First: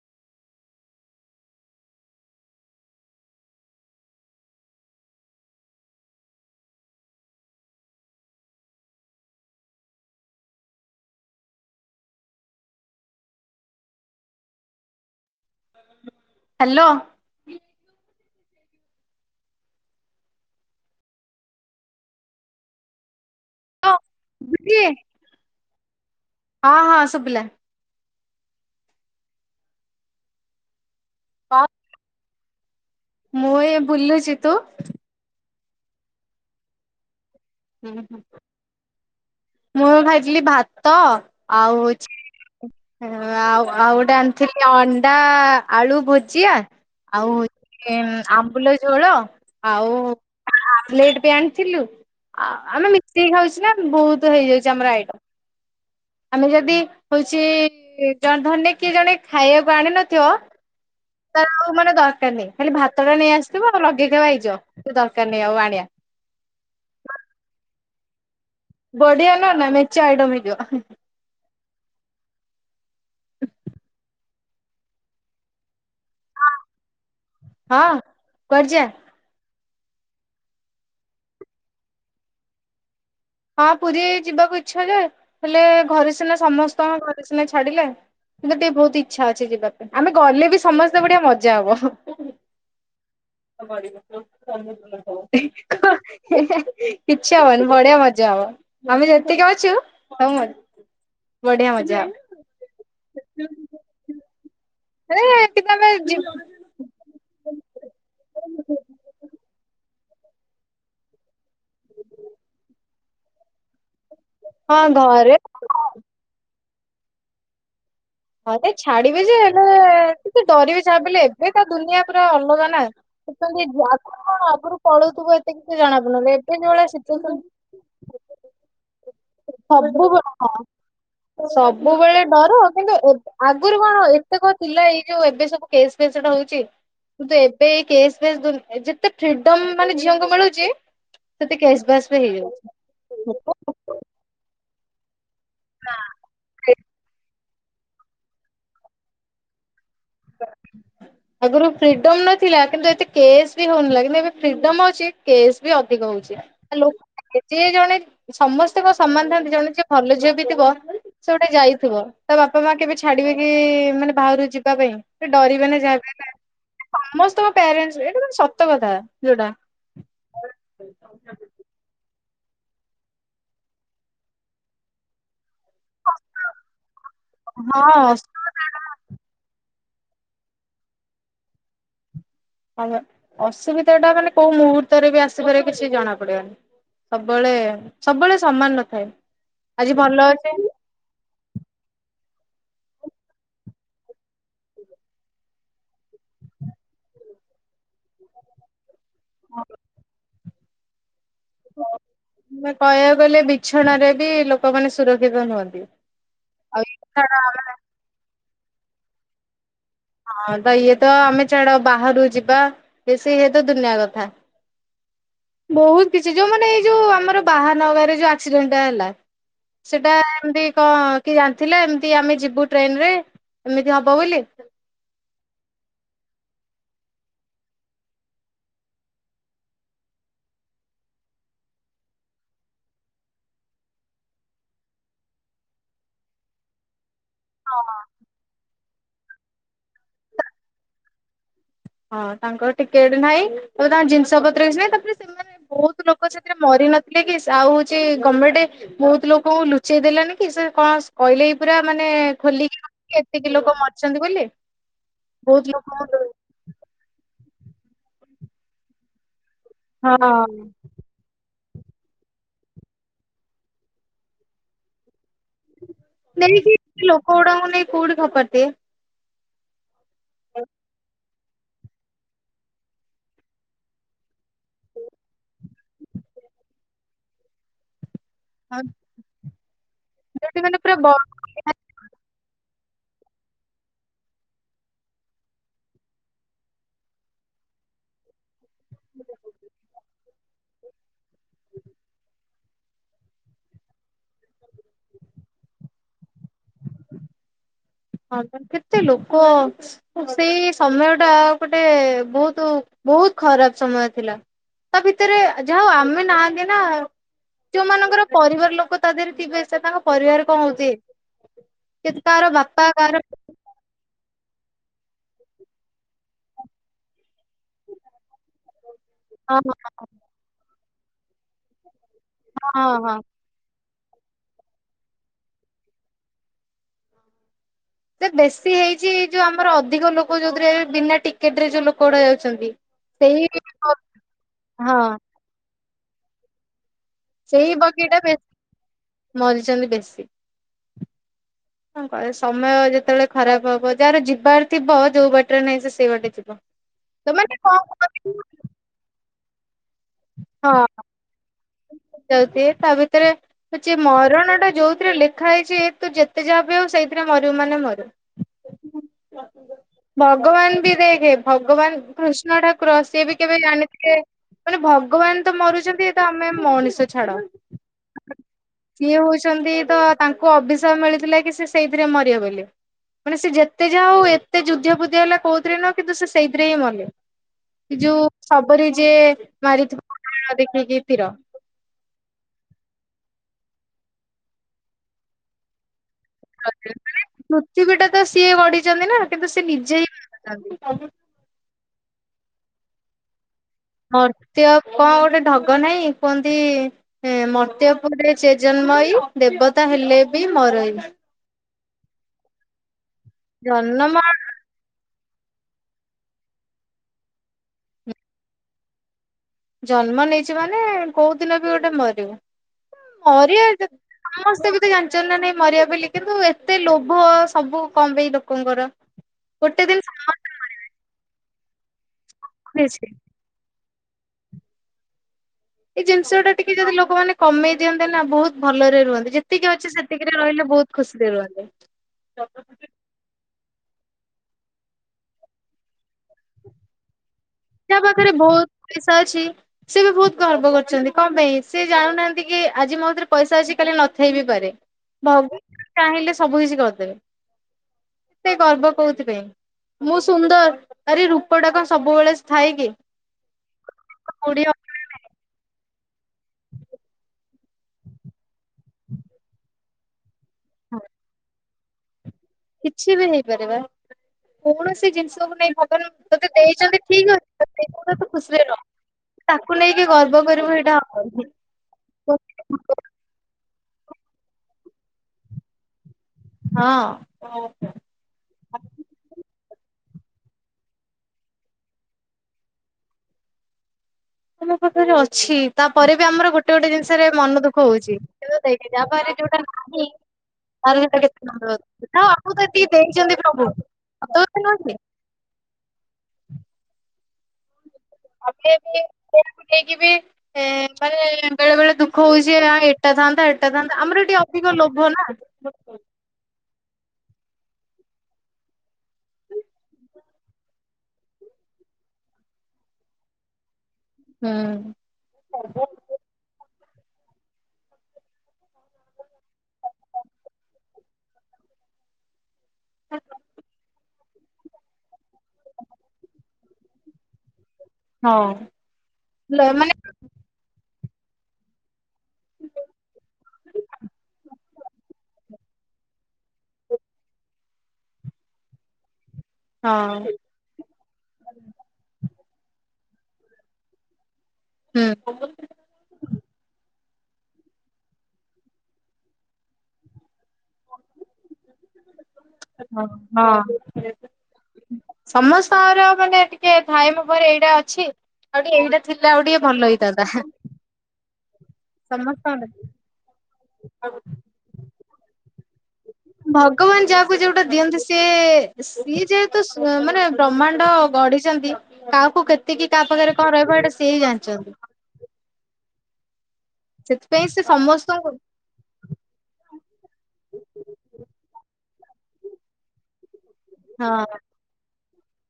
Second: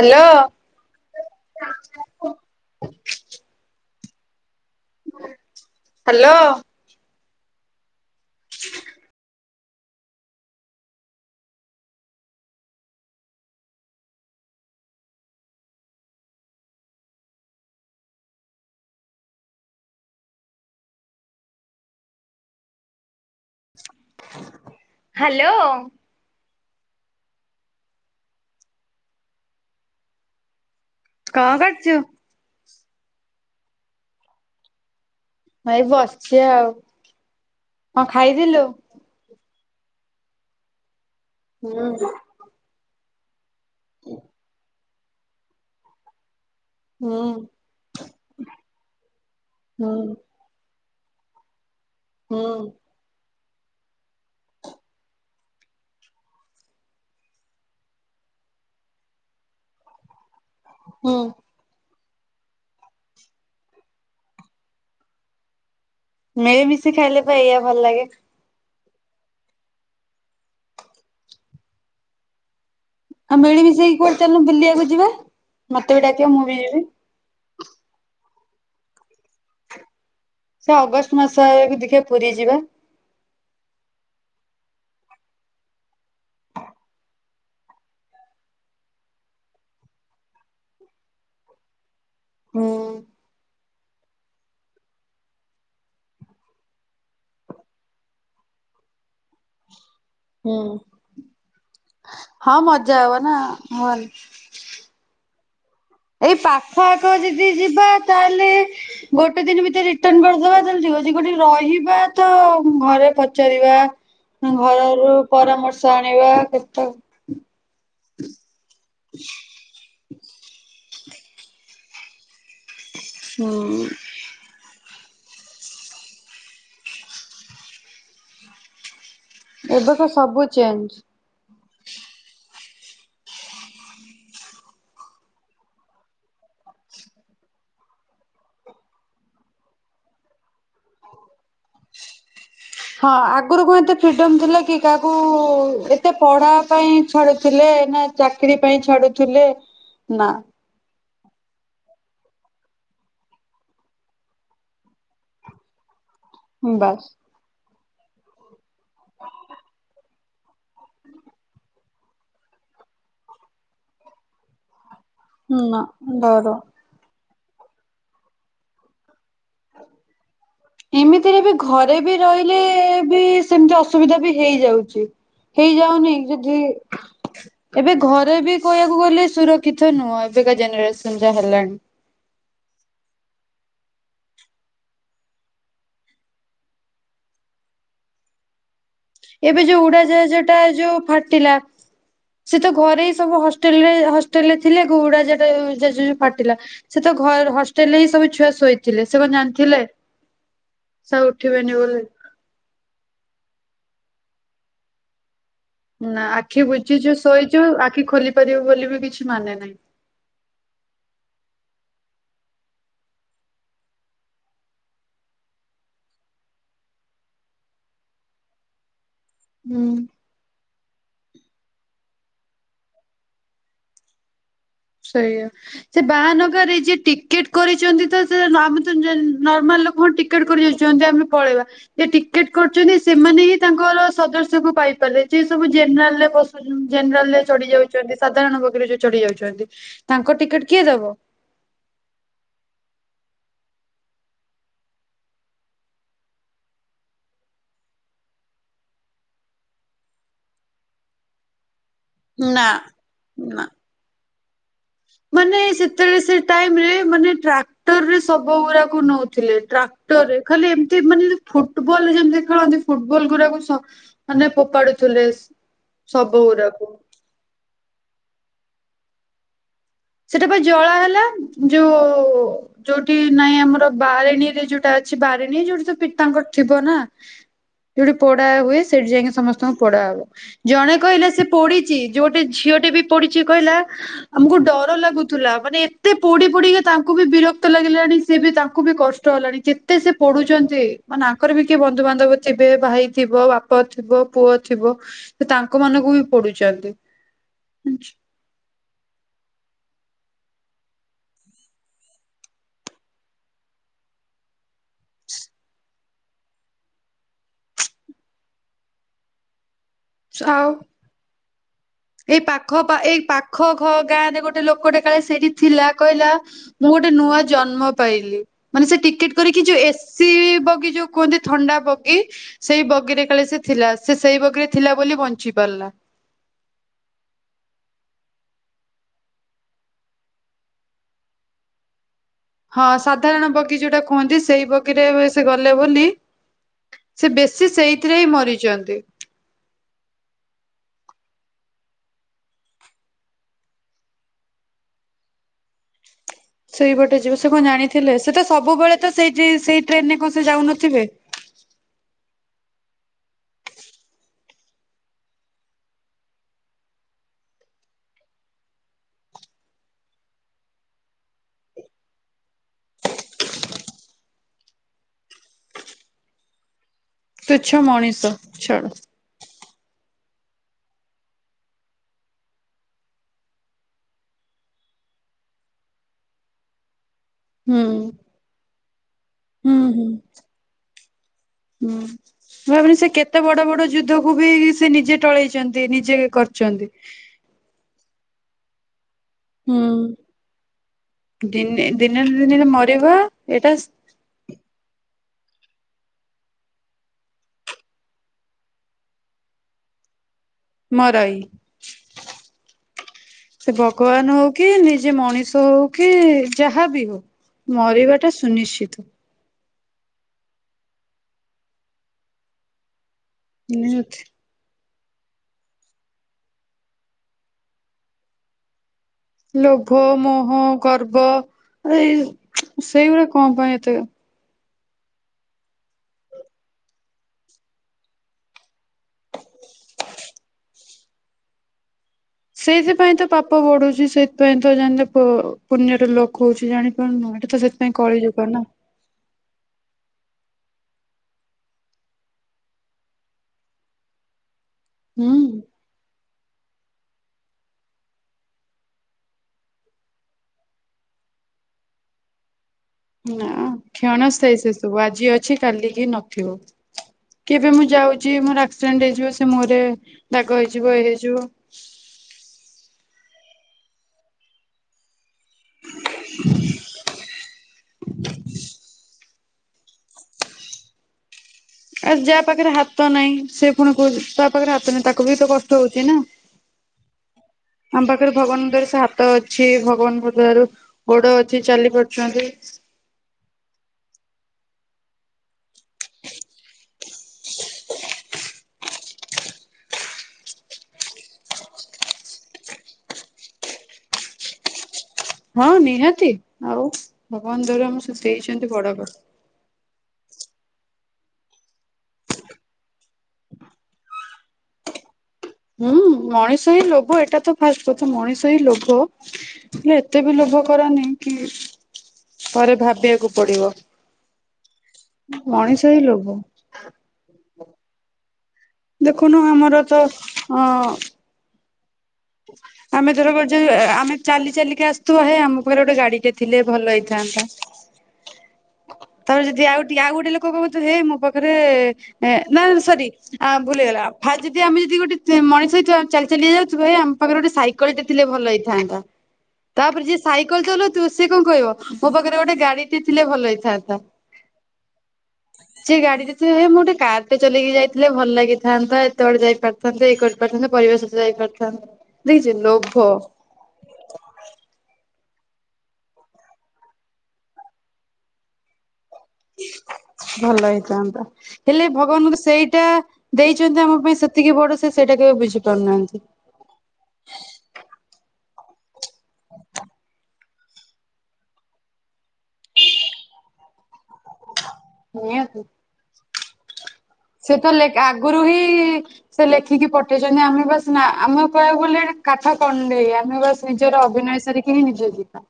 Hello. Hello. [unintelligible] Hello. ହଁ hello. ହଁ ହଁ ଶୁବିଲା। କଁ କରୁଚୁ? ମୁଁ ଏ ବୁଲୁଚି, ତୁ? ମାଇ ବସିଳଚି ଆଉ। ହୁଁ କଣ ହୁଁ ଖାଇଥିଲୁ? ମୁଁ ଖାଇଥିଲି ଭାତ ଆଉ ହୁଁ। ହଉଛି ଆଉ ଆଉ ଗୋଟେ ଆଣିଥିଲି ଅଣ୍ଡା ଆଳୁ ଭୁଜିଆ ହୁଁ ଆଉ ଟିକିଏ ଆମ୍ବୁଲ ଝୋଳ ଆଉ ହୁଁ ଆମ୍ଲେଟ୍ ବି ଆଣିଥିଲୁ ହୁଁ ଆମେ ମିଶେଇି ଖାଉଛ ନା ବହୁତ ହେଇଯାଉଛି ଆମର ଆଇଟମ୍ ଆମେ ଯଦି ହଉଛି ଜଣେ ଧନେ କିଏ ଜଣେ ଖାଇବାକୁ ଆଣିିନଥିବ ହୁଁ। ଆଉ ମାନେ ଦରକାର ନାହିଁ ଖାଲି ଭାତ ଟା ନେଇ ଆସିଥିବ ଆ ଲଗେଇଥବା ହେଇଯ କି ଦରକାର ନାହିଁ ଆଉ ଆଣିବା ମିଳିମିଶି ଖାଇଲେ ପାଇଁ ଏଇଆ ଭଲ ଲାଗେ। ବଡିଆ ନା ନାହିଁ ମେଚ ଆଇଟମ୍ ହେଈଯିବ ଆଉ ମିଳି ମିିଶେଇକି କୁ ଚାଲିଲୁ ବୁଲିବାକୁ ଯିବା ମତେ ବି ଡାକିବ ମୁଁ ବି ଯିବି ହଁ କୁଆଡେ ଯିବା ସେ ଅଗଷ୍ଟ ମାସ ଆଡକୁ ଦେଖିବା ପୁରୀ ଯିବା ହଁ ପୁରୀ ଯିବାକୁ ଇଛା ଯେ ହେଲେ ଘରେ ସିନା ସମସ୍ତଙ୍କ ଘରେ ସିନା ଛାଡ଼ିଲେ କିନ୍ତୁ ଟିକେ ବହୁତ ଇଚ୍ଛା ଅଛି ଯିବା ପାଇଁ ଆମେ ଗଲେ ବି ସମସ୍ତେ ବଢିଆ ମଜା ହବ ହୁଁ। ହେ ହେ କିଛି ହବନି ବଢିଆ ବା ମଜା ହବ ଆମେ ଯେତିକି ଅଛୁ ସବୁ ହୁଁ ମରିବୁ ବଢିଆ ମଜା ହବ। ହଁ ମଜା ହବ ନା ମର୍। ରେ ଏଠି ତମେ। ଏଇ ପାଖ ଆଖ ଯଦି ଯିବା ତାହେଲେ ଗୋଟେ ଦିନ ଭିତରେ ରିଟର୍ନ କରିଦବା ତାହେଲେ ଠିକ୍ ଅଛି। ଗୋଠି ଯଦି ରହିବା ତ ଘରେ ପଚାରିବା ହଁ ଘରରୁ ଘରେ ପରାମର୍ଶ ଆଣିବା କେତେ ହଁ ଯେ ଛାଡିବେ ଯେ ଏବେ ଟିକେ ଡରିବି ଯାହାବିହେଲେ ଏବେ ତ ଦୁନିଆ ପୁରା ଅଲଗା ନା। ହୁଁ ଆଗରୁ କଣ ଆଗରୁ ପଳଉଥିବ ଏତେ କିଛି ଜଣା ପଡୁନଥୀଲା ଏବେ ଯୋଉ ଭଳିଆ ସିଚୁସନ୍? [unintelligible] ଏବେ ତ ସବୁ ଚେଞ୍ଜ ସବୁବେଳେ ଡର କିନ୍ତୁ ଆଗରୁ କଣ ଏତେ କଣ ଥିଲା ଏଇ ଯୋଉ ଏବେ ସବୁ କେସ୍ ଫେସ୍ ସେଇଟା ହଉଛି। କିନ୍ତୁ ଏବେ କେସ୍ ଫେସ୍ ଦୁ ଯେତେ ଫ୍ରିଡମ ମାନେ ଝିଅଙ୍କୁ ମିଳୁଛି ସେତେ କେସ୍ ବାସ୍ ବି ହେଇଜାଉଛି। ହଁ ଆଗରୁ କଣ ଏତେ ଫ୍ରିଡମ ଥିଲା କି କାହାକୁ ହେଇଯାଉଛି। ଏତେ ପଢ଼ା ପାଇଁ ଛାଡି ଥିଲେ ନାଇଁ ଚାକିରୀ ପାଇଁ ଛାଡୁଥିଲେ ନା [unintelligible] ଆଗରୁ ଫ୍ରିଡମ ନଥିଲା କିନ୍ତୁ ଏତେ କେସ୍ ବି ହଉନଲା କିନ୍ତୁ ଏବେ ଫିଡମ ଅଛି କେସ୍ ବି ଅଧିକ ହଉଛି। ଆଲୋ ବାସ୍ ଯିଏ ଜଣେ ସମସ୍ତେ କଣ ସମାନ ଥାନ୍ତି ଜଣେ ଯିଏ ଭଲ ଝିଅ ବି ଥିବ ସେ ଗୋଟେ ଯାଇଥିବ ତା ବାପା ମା କେବେ ଛାଡିବେ କି ମାନେ ବାହାରୁ ଯିବା ପାଇଁ ଡରିବେ ନା ଯାହାବି ହେଲେ ସମସ୍ତଙ୍କ ପ୍ୟାରେଣ୍ଟ ଏଇଟା ଗୋଟେ ସତ କଥା ଯୋଉଟା। [inaudible] ଏମିତିରେ ବି ଘରେ ବି ରହିଲେ ବି ସେମିତି ଅସୁବିଧା ବି ହେଇଯାଉଛି। ହେଇଯାଉନି ଯଜି ହଁ ଏବେ ଘରେ ବି କହିବାକୁ ଅସୁବିଧା ଗଲେ ସୁରକ୍ଷିତ ନୁହଁ ଏବେକା ଜେନେରେସନ ଯା ହେଲାଣି। ହ ଅସୁବିଧା ଟା ମାନେ କୋଉ ମୁହୂର୍ତ୍ତରେ ବି ଆସିିପାର କିଛି ଜଣା ପଡିବନି ସବୁବେଳେ ସବୁବେଳେ ସମାନ୍ ନ ଥାଏ ଏବେ ଯୋଉ ଉଡାଜାହାଜ ଟା ଯୋଉ ଫାଟିଲା ସେ ତ ଘରେ ହି ସବୁ ହଷ୍ଟେଲରେ ହଷ୍ଟେଲ ରେ ଥିଲେ ଗୁଡା ଜାହାଜ ଜା ଫାଟିଲା ସେ ତ ଘ ହଷ୍ଟେଲ ରେ ସବୁ ଛୁଆ ଶୋଇ ଥିଲେ ସେ କଣ ଜାଣିଥିଲେ ସେ ଆଉ ଉଠିବେନି ବୋଲି। ଆମେ କହିବାକୁ ଗଲେ ବିଛଣାରେ ବି ଲୋକମାନେ ସୁରକ୍ଷିତ ନୁହନ୍ତି। ନା ଆଖି ଆଉ ବୁଜିଛୁ ଛାଡ ଶୋଇଛୁ ଆମେ ଆଖି ଖୋଲି ପାରିବୁ ବୋଲି ବି କିଛି ମାନେ ନାହିଁ। ହଁ ତ ଇଏ ତ ଆମେ ଛାଡ ବାହାରୁ ଯିବା ବେଶୀ ଇଏ ତ ଦୁନିଆ କଥା। ବହୁତ କିଛି ଯୋଉ ମାନେ ଏଇ ଯୋଉ ଆମର ବାହାନଗାରେ ଯଉ ଆକ୍ସିଡେଣ୍ଟଟା ହେଲା। ହୁଁ। ସେଟା ଏମିତି କଣ କି ଜାଣିଥିଲେ ଏମିତି ଆମେ ଯିବୁ ଟ୍ରେନ୍ ରେ ଏମିତି ହବ ବୋଲି। ସେଇଆ। ସେ ବାହାନଗାରେ ରେ ଯିଏ ଟିକେଟ କରିଛନ୍ତି ତ ସେ ନ ଆମେ ତ ଜା ନର୍ମାଲ ଲୋକଙ୍କ ଟିକେ ଟିକେଟ୍ କରି ଯାଉଛନ୍ତି ଆମେ ପଳେଇବା। ଯେ ଟିକେଟ କରୁଛନ୍ତି ସେମାନେ ହିଁ ତାଙ୍କର ସଦସ୍ୟକୁ ପାଇପାରିଲେ ଯେ ସବୁ ଜେନେରାଲ ରେ ବସି ଜେନେରାଲ ରେ ଚଢି ଯାଉଛନ୍ତି ସାଧାରଣ ବଗିରେ ଯୋଉ ଚଢି ଯାଉଛନ୍ତି ତାଙ୍କ ଟିକେଟ କିଏ ଦବ? ହଁ ତାଙ୍କର ଟିକେଟ୍ ନାହିଁ ତ ତାଙ୍କ ଜିନିଷ ପତ୍ର କିଛି ନାହିଁ। ତାପରେ ସେମାନେ ବହୁତ ଲୋକ ସେଥିରେ ମରି ନଥିଲେ କି ଆଉ ହଉଛି ଗମେଣ୍ଟ୍ ବହୁତ ଲୋକଙ୍କୁ ଲୁଚେଇ ଦେଲାନି କି ସେ କଣ କହିଲେ ଏ ପୁରା ମାନେ ନା। ଖୋଲିକି କହିଲେ ଏତିକି ନା ଲୋକ ମରିଛନ୍ତି ବୋଲି। ମାନେ ବହୁତ ଲୋକ ସେତେବେଳେ ସେ ସେ ଟ୍ରାକ୍ଟର ରେ ସବ ଗୁଡାକୁ ନଉଥିଲେ ଟ୍ରାକ୍ଟର ରେ ଖାଲି ହଁ। ଏମ୍ ଏମିତି ମାନେ ଜେନ୍ନ୍ତି ଫୁଟବଲରେ ଯେମିତି ଖେଳନ୍ତି ଫୁଟବଲ ଗୁଡାକୁ ସ ମାନେ ଫୋପାଡୁ ଥିଲେ ସେ। ନେଇକି ଲୋକ ଗୁଡାଙ୍କୁ ନେଇ କୋଉଠି ଫୋପାଡ଼ିଥିବେ। ସେଟା ପା ଜଳା ହେଲା ଯୋଉ ଯୋଉଠି ନାଇଁ ଆମର ବାରିଣୀରେ ଯୋଉଟା ଅଛି ବାରିଣୀ ଯୋଉଠି ତ ପିତାଙ୍କର ଥିବ ନା। ଯୋଉଠି ପୋଡା ହୁଏ ସେଠି ଯାଇକି ସମସ୍ତଙ୍କୁ ପୋଡା ହବ। ଯୋଉଠି ମାନେ ଜଣେ ପୁରା ବଡ କହିଲେ ସେ ପୋଡ଼ିଛି ଯେ ଗୋଟେ ଝିଅଟେ ବି ପୋଡିଛି କହିଲା। ଆମକୁ ଡ ଲାଗୁଥିଲା ମାନେ ଏତେ ପୋଡି ପୋଡିକା ତାଙ୍କୁ ବି ବିରକ୍ତ ଲାଗିଲାଣି ସ ବି ତାଙ୍କୁ ବି କଷ୍ଟ ହେଲାଣି। ଏତେ ସେ ପୋଡୁଛନ୍ତି ମାନେ ଆଙ୍କର ବି କିଏ ବନ୍ଧୁବାନ୍ଧବ ଥିବେ ଭାଇ ଥିବ ବାପା ଥିବ ପୁଅ ଥିବ। ସେ ତାଙ୍କ ମାନଙ୍କୁ ବି ପୋଡୁଛନ୍ତି। ହଁ ତ କେତେ ଲୋକ। ସେଇ ସମୟଟା ଗୋଟେ ବହୁତ ବହୁତ ଖରାପ ସମୟ ଥିଲା। ତା ଭିତରେ ଯାହାଉ ଆମେ ନାହାନ୍ତି ନା ଯୋଉମାନଙ୍କର ପରିବାର ଲୋକ ତା ଦେହରେ ଥିବେ ସେ ତାଙ୍କ ପରିବାର କଣ ଆଉ ହୋଉଥିବେ। କେ ଏଇ ତାର ପାଖ ବାପା ପା ଏଇ ପାଖ ଘ ଗାଁରେ ଗୋଟେ ଗୋଟେ ଲୋକଟେ କାଳେ ସେଇଠି ଥିଲା କହିଲା ମୁଁ ଗୋଟେ ନୂଆ ଜନ୍ମ ପାଇଲି ମାନେ ସେ ଟିକେଟ ହଁ କରିକି ହଁ ଯୋଉ ଏସି ବଗି ଯୋଉ କୁହନ୍ତି ଥଣ୍ଡା ବଗି ସେଇ ହଁ ହଁ ବଗିରେ କାଳେ ସେ ଥିଲା ସେ ସେଇ ବଗିରେ ଥିଲା ବୋଲି ବଞ୍ଚି ପାରିଲା। ସେ ବେଶୀ ହେଇଛି ଯୋଉ ଆମର ଅଧିକ ଲୋକ ଯୋଉଥିରେ ଏବେ ବିନା ଟି କେଟରେ ଯୋଉ ଲୋକ ଗୁଡା ଯାଉଛନ୍ତି। ହଁ ସେଇ ସାଧାରଣ ବଗି ବ ଯୋଉଟା କୁହନ୍ତି ସେଇ ହଁ ବଗିରେ ସେ ଗଲେ ବୋଲି ସେ ସେଇ ବେଶୀ ବଗିଟା ସେଇଥିରେ ହିଁ ବେଶୀ ମରିଛନ୍ତି। ମରିଛନ୍ତି ବେଶୀ। କଣ କହିବ ସମୟ ଯେତେବେଳେ ଖରାପ ହବ, ଯାହାର ଯିବାର ଥିବ ଯୋଉ ବାଟରେ ନାହିଁ ସେ ସେଇ ବାଟରେ ଯିବ। ସେଇପଟେ ଯିବ ସେ ସେମାନେ କଣ ଜାଣିଥିଲେ? କରନ୍ତି ସେ ତ ସବୁବେଳେ ତ ସେଇ ଟେ ସେଇ ଟ୍ରେନ ରେ କଣ ସେ ହଁ ଯାଉନଥିବେ। ଯାଉଥିବେ ତା ଭିତରେ ହୋଉଛି ମରଣ ଟା ଯୋଉଥିରେ ଲେଖା ହେଇଛି ତୁ ଯେତେ ଯାହା ବି ହେଉ ସେଇଥିରେ ମରିବୁ ମାନେ ମରିଵୁ। [unintelligible] ଭଗବାନ ବି ଦେଖେ ଭଗବାନ କୃଷ୍ଣ ଠାକୁର ସିଏ ବି କେବେ ଜାଣିଥିଲେ ମାନେ ଭଗବାନ ତ ମରୁଚନ୍ତି ଏ ତ ଆମେ ମଣିଷ। ଛାଡ ତୁଚ୍ଛ ମଣିଷ ଛାଡ ସିଏ ହୋଉଚନ୍ତି ତ ତାଙ୍କୁ ଅଭିଶାପ ମିଳିଥିଲା କି ସେ ସେଇଥିରେ ମରିବେ ବୋଲି। ମାନେ ସେ ଯେତେ ଯାହା ହୋଉ ଏତେ ଯୁଦ୍ଧ ଫୁ ଯୁଦ୍ଧ ହେଲା କୋଉଥିରେ ନୁହଁ କିନ୍ତୁ ସେ ସେଇଥିରେ ହିଁ ମଲେ। ହୁଁ ଯୋଉ ଶବରି ଯିଏ ହୁଁ ମାରିଥିବ ହୁଁ। [unintelligible] ଦେଖିକି ତୀର ହୁଁ ମୁଁ ଭାବେନି ସେ କେତେ ବଡ ବଡ ଯୁଦ୍ଧକୁ ବି ସେ ନିଜେ ଟଳେଇଚନ୍ତି ନିଜେ କରିଚନ୍ତି। ପୃଥିବୀଟା ତ ସିଏ ଗଢିଛନ୍ତି ନା କିନ୍ତୁ ସେ ହୁଁ ନିଜେ ହି ମାରୁଚନ୍ତି। ଦିନେ ଦିନେ ନା ଦିନେ [unintelligible] ମରିବା ଏଇଟା ମର୍ତ୍ତ୍ୟ କଣ ଗୋଟେ ଢଗ ନାହିଁ କୁହନ୍ତି ହେ ମର୍ତ୍ତ୍ୟ ପୁରେ ସେ ଜନ୍ମଇ ଦେବତା ହେଲେ ବି ମର ମରଇ ସେ ଜନ୍ମ ଭଗବାନ ହୋଉ କି ନିଜେ ମଣିଷ ହୋଉ କି ଯାହା ବି ହୋଉ ମରିବାଟା ସୁନିଶ୍ଚିତ। ଜନ୍ମ ନେଇଚେ ମାନେ କୋଉ ଦିନ ବି ଗୋଟେ ମରିବା। ମରିିବା [unintelligible] ସମସ୍ତେ ତେ ଜାଣିଚ ନା ନାଇଁ ମରିବା ବୋଲି କିନ୍ତୁ ଏତେ ଲୋଭ ସବୁ କଂପାଇଁ ଲୋକଙ୍କର। ଗୋଟେ ଦିନ ଲୋଭ, ମୋହ, ସମସ୍ତେ ମରିବେ ଗର୍ବ ଏଇ ବୁଝିଛି। ସେଇଗୁଡା କଣ ପାଇଁ ଏତେ ଏଇ ଜିନିଷଟା ଟିକେ ଯଦି ଲୋକମାନେ କମେଇ ଦିଅନ୍ତେ ନା ବୋହୁତ ଭଲରେ ରୁହନ୍ତି। ଯେତିକି ଅଛି ସେତିକିରେ ରହିଲେ ବୋହୁତ ଖୁସିରେ ରୁହନ୍ତେ। ସେଇଥିପାଇଁ ତ ପାପ ବଢୁଚି ସେଥିପାଇଁ ତ [unintelligible] ଜାଣିଲେ ପୁ-ପୁଣ୍ୟରେ ଲୋକ ହୋଉଚି ଜାଣିପାରୁନୁଁ ଏଟା ତ ସେ ଯା ପାଖରେ ବୋହୁତ ପଇଷା ଅଛି। ସେ ବି ବୋହୁତ ଗର୍ବ କରୁଚନ୍ତି କଣ ପାଇଁ ସେ ଜାଣୁନାହାନ୍ତି କି ଆଜି ମୋ କତିରେ ପଇଷା ଅଛି କାଲି ନଥାଇ ବି ପାରେ। ହୁଁ। ଭଗବାନ ଚାହିଁଲେ ସବୁ କିଛି କରିଦେବେ। ଏତେ ଗର୍ବ କୋଉଥିପାଇଁ ମୁଁ ସୁନ୍ଦର ଆରେ ରୂପଟା କଣ ସବୁବେଳେ ଥାଏ କି। ନା କ୍ଷଣସ୍ଥାୟୀ କୋଡିଏ ସେ ସବୁ ଅଠର ନାଇଁ, ଆଜି ଅଛି କାଲିକି ନଥିବ। କେବେ ମୁଁ ଯାଉଚି ମୋର ଆକ୍ସିଡେଣ୍ଟ ହେଇଯିବ। ସେ ମୁହଁରେ ଦାଗ ହେଇଯିବ ଏଇ ହେଇଯିବ। କିଛି ବି ହେଇପାରେ ବା କୌଣସି ଜିନି ଷ କୁ ନେଇ ଭଗବାନ ତତେ ଦେଇଚନ୍ତି ଠିକ୍ ଅଛି। ତତେ [unintelligible] ଦେଇଚନ୍ତି ଯଦି ତୁ ଖୁସିରେ ରହ। ତାକୁ ନେଇକି ଗର୍ବ କରିବ ହେଇଟା ହବନି ହିଁ। ଆଉ ଯାହା ପାଖରେ ହାତ ନାହିଁ। ସେ ଫୁଣି କୋହୁଚି ତା ପାଖରେ ହାତ ନାହିଁ ତାକୁ ବି ତ କଷ୍ଟ ହୋଉଚି ନା। ହଁ। ଆମ ପାଖରେ ଭଗବାନଙ୍କ ଦୟାରୁ ସେ ହାତ ଅଛି। ଭଗବାନଙ୍କ ଦୟାରୁ ଗୋଡ ଅଛି ଚାଲି ପାରୁଚନ୍ତି। ତମ ପାଖରେ ଅଛି ତାପରେ ବି ଆମର ଗୋଟେ ଗୋଟେ ଜିନିଷରେ ମନ ଦୁଃଖ ହୋଉଚି। ସିଏ ତ ଦେଇଚି [unintelligible] ଯାହା ପାଖରେ ଯୋଉଟା ନାହିଁ [unintelligible] ହଁ ଆପଣ‌ଙ୍କୁ ଏତିକି ଦେଇଚନ୍ତି ପ୍ରଭୁ ସତ କଥା ନୁହଁ କି? ହଁ ନିହାତି ଆଉ ଭଗବାନ ଦୟାରୁ ଆମକୁ ସେ ଦେଇଚନ୍ତି ବଡ କଥା। ସେରା [unintelligible] କୁ ଦେଇକି ବି ଏଁ ମାନେ ବେଳେ ବେଳେ ଦୁଃଖ ହୋଉଚି [unintelligible] ଏଟା ଥାନ୍ତା ଏଟା ଥାନ୍ତା ଆମର ଏଠି ଅଧିକ ଲୋଭ ନା। ହୁଁ ମଣିଷ ହିଁ ଲୋଭ ଏଟା ତ ଫାଷ୍ଟ କଥା ମଣିଷ ହିଁ ଲୋଭ। ହେଲେ ଏତେ ବି ଲୋଭ କରନି କି ପରେ ଭାବିବାକୁ ପଡିବ। ହୁଁ ମଣିଷ ହିଁ ଲୋଭ ଦେଖୁନୁ ଆମର ତ ଅ ଆମେ ଧର ବଜେଇବା ଆମେ ଚାଲି ଚାଲିକି ଆସୁଥିବ ହେ ଆମ ପାଖରେ ଗୋଟେ ଗାଡିଟେ ଥିଲେ ଭଲ ହେଇଥାନ୍ତା। ହଁ। ତା ପରେ ଯଦି ଆଉ ମାନେ ଟି ଆଉ ଗୋଟେ ଲୋକ ଲୋକ କହୁଛି ହେଇ ମୋ ପାଖରେ ନା ନା ସରି ଆଁ ଭୁଲ ହେଇଗଲା ଭାଇ ଯଦି ଆମେ ଯଦି ଗୋଟେ ମଣିଷ ହେଇଥିବା ଚାଲି ଚାଲି ଯାଉଥିବା ହେ ଆମ ପାଖରେ ଗୋଟେ ସାଇକେଲଟେ ଥିଲେ ଭଲ ହେଇଥାନ୍ତା ତାପରେ ଯାଇ ହଁ ସାଇ କଲ ଚ଼ଲଉଥିବୁ ସେ କଣ କହିବ ମୋ ପାଖରେ ଗୋଟେ ଗାଡିଟିଏ ଥିଲେ ଭଲ ହେଇଥାନ୍ତା। ହୁଁ ସେ ଗାଡିରେ ଥିବେ ହେ ମୁଁ ଗୋଟେ କାରଟେ ଚଲେଇକି ଯାଇଥିଲେ ଭଲ ଲାଗିଥାନ୍ତା ଏତେ ବାଟ ଯାଇପାର ଏଇ କରିପାରଥାନ୍ତି ପରିବା ସବୁ ଯାଇପାରିଥାନ୍ତା। [unintelligible] ହଁ ହଁ ସମସ୍ତଙ୍କର ମାନେ ଟିକେ ଥାଏ ମୋ ପାଖରେ ଏଇଟା ଅଛି ଆଉ ଟିକେ ଏଇଟା ଥିଲା ଆଉ ଟିକେ ଭଲ ହେଇଥାନ୍ତା ଭଲ ହେଇଥାନ୍ତା ହେଲେ ଭଗବାନଙ୍କୁ ସମସ୍ତଙ୍କର ସେଇଟା ଦେଇଛନ୍ତି ଆମ ପାଇଁ ସେତିକି ବଡ ସେ ସେଇଟା କେବେ ବୁଝିପାରୁନାହାନ୍ତି। ଭଗବାନ ଯାହାକୁ ଯୋଉଟା ଦିଅନ୍ତି ସିଏ ସିଏ ଯେହେତୁ ମାନେ ବ୍ରହ୍ମାଣ୍ଡ ଗଢିଛନ୍ତି କାହାକୁ କେତିକି କାହା ପାଖରେ କଣ ରହିବ ଏଇଟା ସିଏ ହି ଜାଣିଛନ୍ତି। ନିହାତି ସେ ସେ କ ଲେ ସମସ୍ତଙ୍କୁ ଆଗରୁ ହିଁ ସେ ଲେଖିକି ପଠେଇଛନ୍ତି ଆମେ ବାସ ନା ଆମେ କହିବାକୁ ଗଲେ କାଠ କଣ୍ଡେଇ ଆମେ ବାସ୍ ନିଜର ହଁ ଅଭିନୟ ସାରିକି ହିଁ ନିଜେ ଯିବା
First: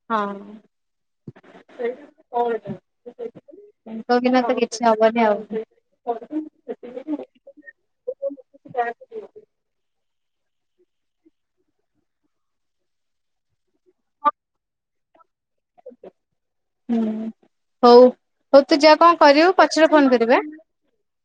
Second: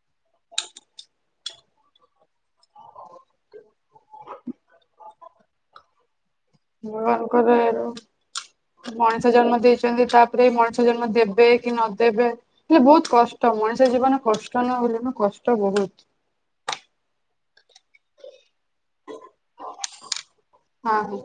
ହଁ [unintelligible] ତାଙ୍କ ବିିନା ତ କିଛି ହବନି ଆଉ [unintelligible] ମଣିଷ ଜନ୍ମ ଦେଇଛନ୍ତି ତାପରେ ମଣିଷ ଜନ୍ମ ଦେବେ କି ନଦେବେ ହେଲେ ବହୁତ କଷ୍ଟ ମଣିଷ ଜୀବନ କଷ୍ଟ ନହେଲେ ବି କଷ୍ଟ ବହୁତ ହୁଁ ହଉ ହଉ ତୁ ଯାହା କଣ କରିବୁ ପଛରେ ଫୋନ୍ କରିବୁ ଆ ହଁ ହଉ।